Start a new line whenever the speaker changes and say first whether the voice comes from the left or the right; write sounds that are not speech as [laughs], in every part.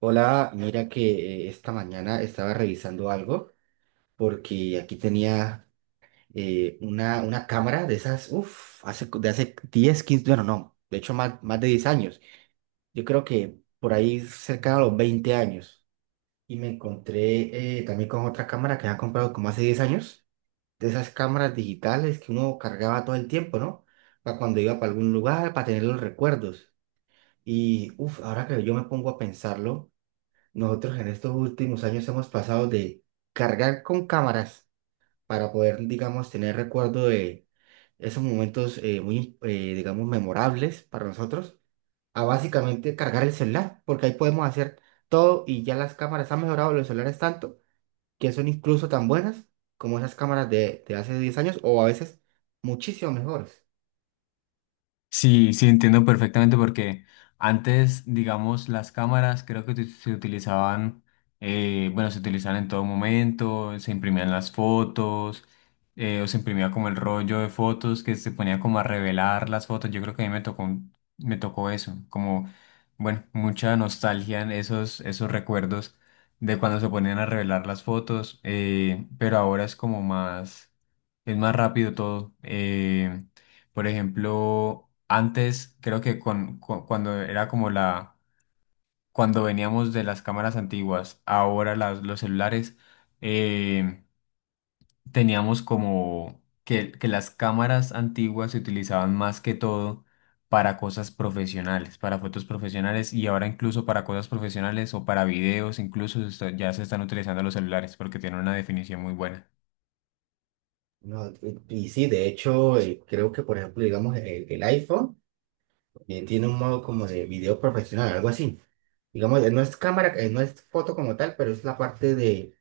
right: Hola, mira que esta mañana estaba revisando algo porque aquí tenía una cámara de esas, uff, de hace 10 15, bueno, no, de hecho más de 10 años. Yo creo que por ahí cerca de los 20 años. Y me encontré también con otra cámara que había comprado como hace 10 años, de esas cámaras digitales que uno cargaba todo el tiempo, ¿no? Para cuando iba para algún lugar, para tener los recuerdos. Y uff, ahora que yo me pongo a pensarlo. Nosotros en estos últimos años hemos pasado de cargar con cámaras para poder, digamos, tener recuerdo de esos momentos muy, digamos, memorables para nosotros, a básicamente cargar el celular, porque ahí podemos hacer todo y ya las cámaras han mejorado los celulares tanto que son incluso tan buenas como esas cámaras de hace 10 años o a veces muchísimo mejores.
left: Sí, sí, entiendo perfectamente porque antes, digamos, las cámaras creo que se utilizaban, bueno, se utilizaban en todo momento, se imprimían las fotos, o se imprimía como el rollo de fotos que se ponía como a revelar las fotos. Yo creo que a mí me tocó, me tocó eso, como, bueno, mucha nostalgia en esos recuerdos de cuando se ponían a revelar las fotos, pero ahora es como más, es más rápido todo. Por ejemplo, antes creo que cuando era como la, cuando veníamos de las cámaras antiguas, ahora los celulares, eh, teníamos como que las cámaras antiguas se utilizaban más que todo para cosas profesionales, para fotos profesionales y ahora incluso para cosas profesionales o para videos, incluso ya se están utilizando los celulares porque tienen una definición muy buena.
right: No, y sí, de hecho, creo que, por ejemplo, digamos, el iPhone, tiene un modo como de video profesional, algo así. Digamos, no es cámara, no es foto como tal, pero es la parte de,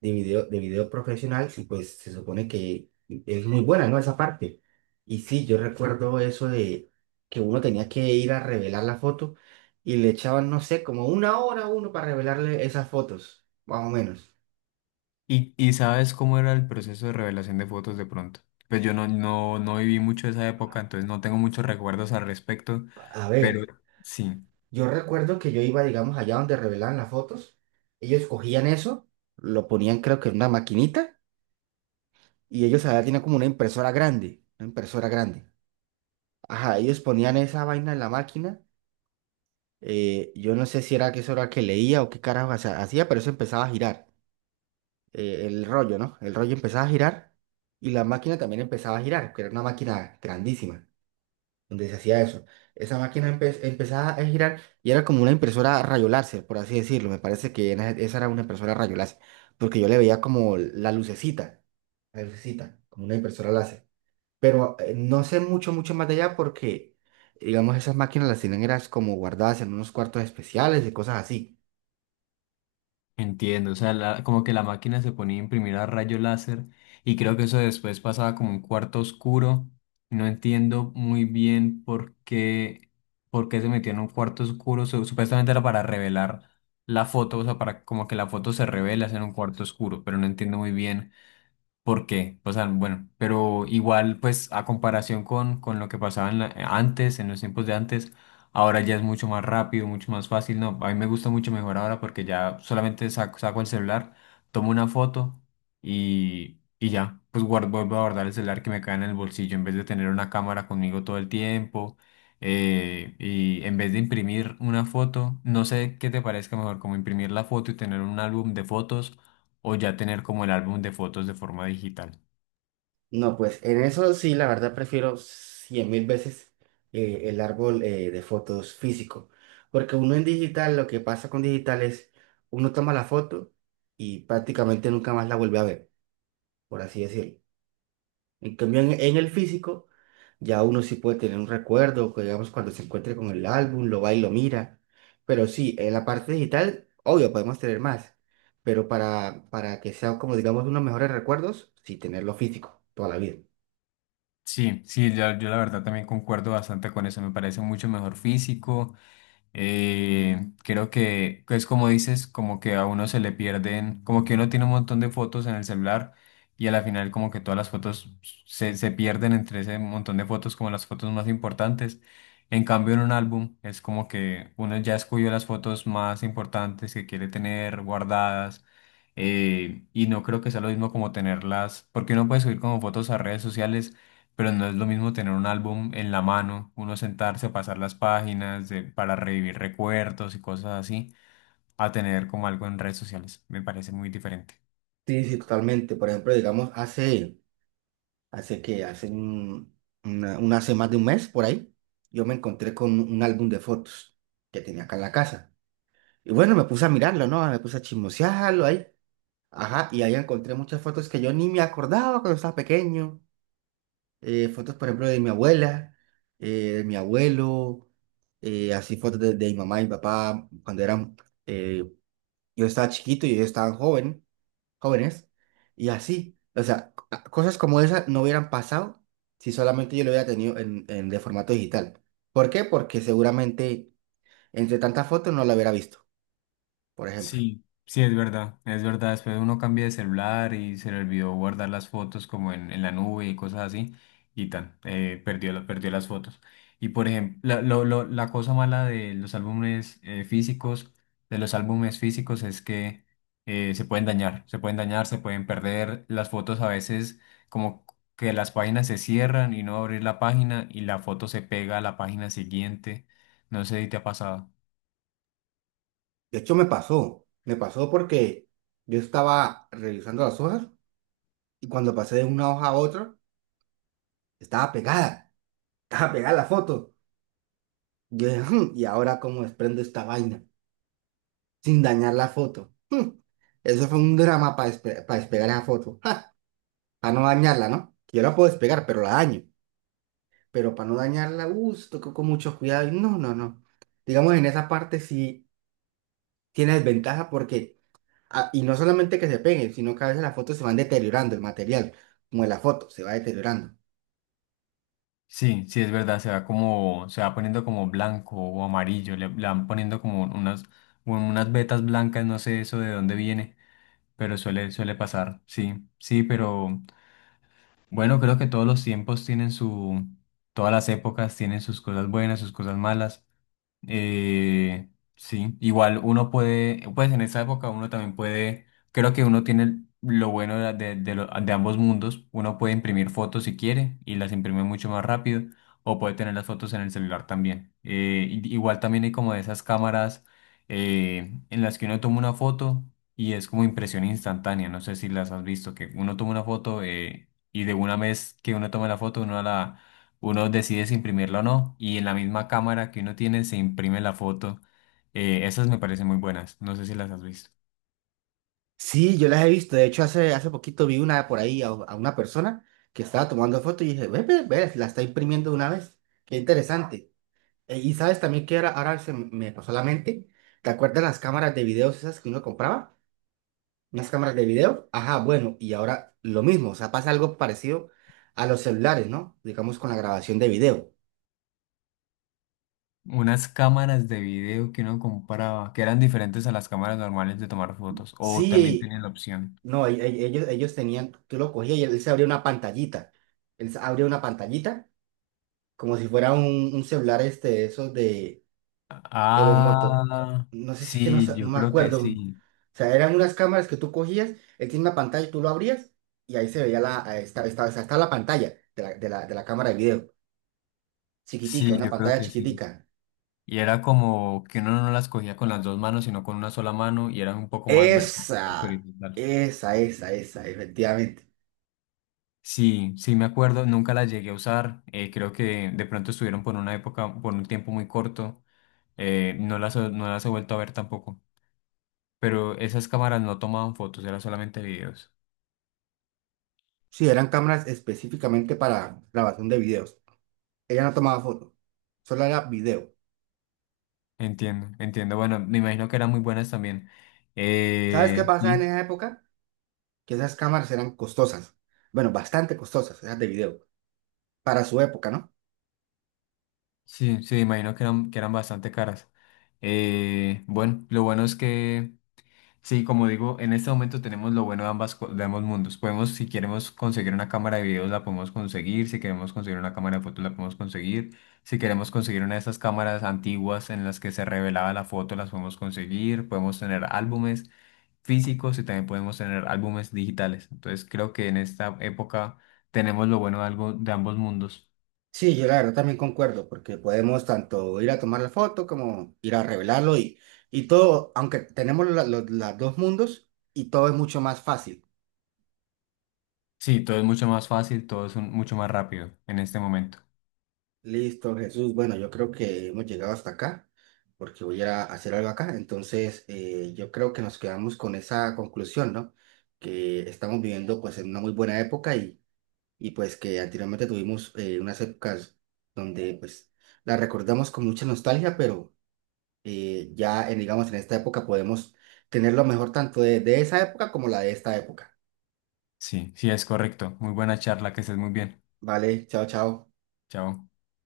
right: de video, de video profesional y pues se supone que es muy buena, ¿no? Esa parte. Y sí, yo recuerdo eso de que uno tenía que ir a revelar la foto y le echaban, no sé, como una hora a uno para revelarle esas fotos, más o menos.
left: ¿Y sabes cómo era el proceso de revelación de fotos de pronto? Pues yo no viví mucho esa época, entonces no tengo muchos recuerdos al respecto,
right: A
left: pero
right: ver,
left: sí,
right: yo recuerdo que yo iba, digamos, allá donde revelaban las fotos, ellos cogían eso, lo ponían creo que en una maquinita. Y ellos allá tienen como una impresora grande, una impresora grande. Ajá, ellos ponían esa vaina en la máquina. Yo no sé si era que eso era que leía o qué carajo hacía, pero eso empezaba a girar. El rollo, ¿no? El rollo empezaba a girar y la máquina también empezaba a girar, que era una máquina grandísima, donde se hacía eso. Esa máquina empezaba a girar y era como una impresora a rayo láser, por así decirlo. Me parece que esa era una impresora a rayo láser, porque yo le veía como la lucecita, como una impresora láser. Pero no sé mucho, mucho más de allá porque, digamos, esas máquinas las tienen eras como guardadas en unos cuartos especiales y cosas así.
left: entiendo. O sea, como que la máquina se ponía a imprimir a rayo láser y creo que eso después pasaba como un cuarto oscuro. No entiendo muy bien por qué se metió en un cuarto oscuro. Supuestamente era para revelar la foto, o sea, para como que la foto se revela en un cuarto oscuro, pero no entiendo muy bien. ¿Por qué? O sea, bueno, pero igual, pues a comparación con lo que pasaba en antes, en los tiempos de antes, ahora ya es mucho más rápido, mucho más fácil. No, a mí me gusta mucho mejor ahora porque ya solamente saco el celular, tomo una foto y ya, pues guardo, vuelvo a guardar el celular que me cae en el bolsillo en vez de tener una cámara conmigo todo el tiempo. Y en vez de imprimir una foto, no sé qué te parezca mejor, como imprimir la foto y tener un álbum de fotos o ya tener como el álbum de fotos de forma digital.
right: No, pues en eso sí, la verdad prefiero 100.000 veces el árbol de fotos físico. Porque uno en digital, lo que pasa con digital es, uno toma la foto y prácticamente nunca más la vuelve a ver, por así decirlo. En cambio, en el físico, ya uno sí puede tener un recuerdo, que digamos, cuando se encuentre con el álbum, lo va y lo mira. Pero sí, en la parte digital, obvio, podemos tener más. Pero para que sea como, digamos, unos mejores recuerdos, sí, tenerlo físico toda la vida.
left: Sí, sí, yo la verdad también concuerdo bastante con eso, me parece mucho mejor físico. Creo que es como dices, como que a uno se le pierden, como que uno tiene un montón de fotos en el celular y a la final como que todas las fotos se pierden entre ese montón de fotos como las fotos más importantes. En cambio en un álbum es como que uno ya escogió las fotos más importantes que quiere tener guardadas, y no creo que sea lo mismo como tenerlas, porque uno puede subir como fotos a redes sociales, pero no es lo mismo tener un álbum en la mano, uno sentarse a pasar las páginas para revivir recuerdos y cosas así, a tener como algo en redes sociales. Me parece muy diferente.
right: Sí, sí, totalmente. Por ejemplo, digamos, hace, hace que, hace un- una- hace más de un mes por ahí, yo me encontré con un álbum de fotos que tenía acá en la casa. Y bueno, me puse a mirarlo, ¿no? Me puse a chismosearlo ahí. Ajá, y ahí encontré muchas fotos que yo ni me acordaba cuando estaba pequeño. Fotos, por ejemplo, de mi abuela, eh, de mi abuelo, así fotos de mi mamá y mi papá cuando eran, eh, yo estaba chiquito y ellos estaban joven, jóvenes, y así. O sea, cosas como esas no hubieran pasado si solamente yo lo hubiera tenido de formato digital. ¿Por qué? Porque seguramente entre tantas fotos no la hubiera visto, por ejemplo.
left: Sí, sí, es verdad, es verdad. Después uno cambia de celular y se le olvidó guardar las fotos como en la nube y cosas así, y tan, perdió, perdió las fotos. Y por ejemplo, la cosa mala de los álbumes físicos, de los álbumes físicos es que se pueden dañar, se pueden dañar, se pueden perder. Las fotos a veces como que las páginas se cierran y no abrir la página y la foto se pega a la página siguiente. No sé si te ha pasado.
right: De hecho, me pasó. Me pasó porque yo estaba revisando las hojas y cuando pasé de una hoja a otra, estaba pegada. [laughs] Estaba pegada la foto. Yo dije, "Hmm, ¿y ahora cómo desprendo esta vaina sin dañar la foto?" Eso fue un drama para despegar esa foto. Ja, para no dañarla, ¿no? Yo la puedo despegar, pero la daño. Pero para no dañarla, con mucho cuidado. Y no, no, no. Digamos, en esa parte sí tiene desventaja porque, ah, y no solamente que se peguen, sino que a veces las fotos se van deteriorando, el material, como de la foto, se va deteriorando.
left: Sí, sí, es verdad, se va como, se va poniendo como blanco o amarillo, le van poniendo como unas vetas blancas, no sé eso de dónde viene, pero suele, suele pasar, sí, sí, pero bueno, creo que todos los tiempos tienen su, todas las épocas tienen sus cosas buenas, sus cosas malas. Eh, sí, igual uno puede, pues en esa época uno también puede, creo que uno tiene lo bueno de ambos mundos, uno puede imprimir fotos si quiere y las imprime mucho más rápido o puede tener las fotos en el celular también. Igual también hay como de esas cámaras, en las que uno toma una foto y es como impresión instantánea, no sé si las has visto, que uno toma una foto, y de una vez que uno toma la foto uno decide si imprimirla o no y en la misma cámara que uno tiene se imprime la foto. Esas me parecen muy buenas, no sé si las has visto.
right: Sí, yo las he visto. De hecho, hace poquito vi una por ahí a, una persona que estaba tomando fotos y dije, ve, ve, ve, la está imprimiendo de una vez. Qué interesante. Y sabes también que ahora se me pasó a la mente. ¿Te acuerdas las cámaras de videos esas que uno compraba? Unas cámaras de video. Ajá, bueno, y ahora lo mismo. O sea, pasa algo parecido a los celulares, ¿no? Digamos con la grabación de video.
left: Unas cámaras de video que uno compraba, que eran diferentes a las cámaras normales de tomar fotos, o también
right: Sí,
left: tienen la opción.
right: no, ellos tenían, tú lo cogías y él se abría una pantallita. Él se abría una pantallita como si fuera un celular este, de esos de los motos.
left: Ah,
right: No sé si es que no,
left: sí,
right: no
left: yo
right: me
left: creo que
right: acuerdo. O
left: sí,
right: sea, eran unas cámaras que tú cogías, él tiene una pantalla y tú lo abrías y ahí se veía o sea, estaba la pantalla de la cámara de video. Chiquitica,
left: sí,
right: una
left: yo creo
right: pantalla
left: que sí.
right: chiquitica.
left: Y era como que uno no las cogía con las dos manos, sino con una sola mano y eran un poco más verticales que
right: Esa,
left: horizontales.
right: esa, efectivamente.
left: Sí, sí me acuerdo, nunca la llegué a usar. Eh, creo que de pronto estuvieron por una época, por un tiempo muy corto. Eh, no no las he vuelto a ver tampoco, pero esas cámaras no tomaban fotos, eran solamente videos.
right: Sí, eran cámaras específicamente para grabación de videos. Ella no tomaba fotos. Solo era video.
left: Entiendo, entiendo, bueno, me imagino que eran muy buenas también.
right: ¿Sabes qué pasaba en
left: Sí,
right: esa época? Que esas cámaras eran costosas, bueno, bastante costosas, esas de video, para su época, ¿no?
left: sí, sí, me imagino que eran bastante caras. Bueno, lo bueno es que... Sí, como digo, en este momento tenemos lo bueno de ambas, de ambos mundos. Podemos, si queremos conseguir una cámara de videos, la podemos conseguir. Si queremos conseguir una cámara de fotos, la podemos conseguir. Si queremos conseguir una de esas cámaras antiguas en las que se revelaba la foto, las podemos conseguir. Podemos tener álbumes físicos y también podemos tener álbumes digitales. Entonces, creo que en esta época tenemos lo bueno de algo, de ambos mundos.
right: Sí, yo la verdad también concuerdo, porque podemos tanto ir a tomar la foto como ir a revelarlo y todo, aunque tenemos los dos mundos y todo es mucho más fácil.
left: Sí, todo es mucho más fácil, todo es mucho más rápido en este momento.
right: Listo, Jesús, bueno, yo creo que hemos llegado hasta acá, porque voy a ir a hacer algo acá, entonces yo creo que nos quedamos con esa conclusión, ¿no? Que estamos viviendo pues en una muy buena época y pues que anteriormente tuvimos unas épocas donde pues las recordamos con mucha nostalgia, pero ya en, digamos en esta época podemos tener lo mejor tanto de esa época como la de esta época.
left: Sí, sí, es correcto. Muy buena charla, que estés muy bien.
right: Vale, chao, chao.
left: Chao.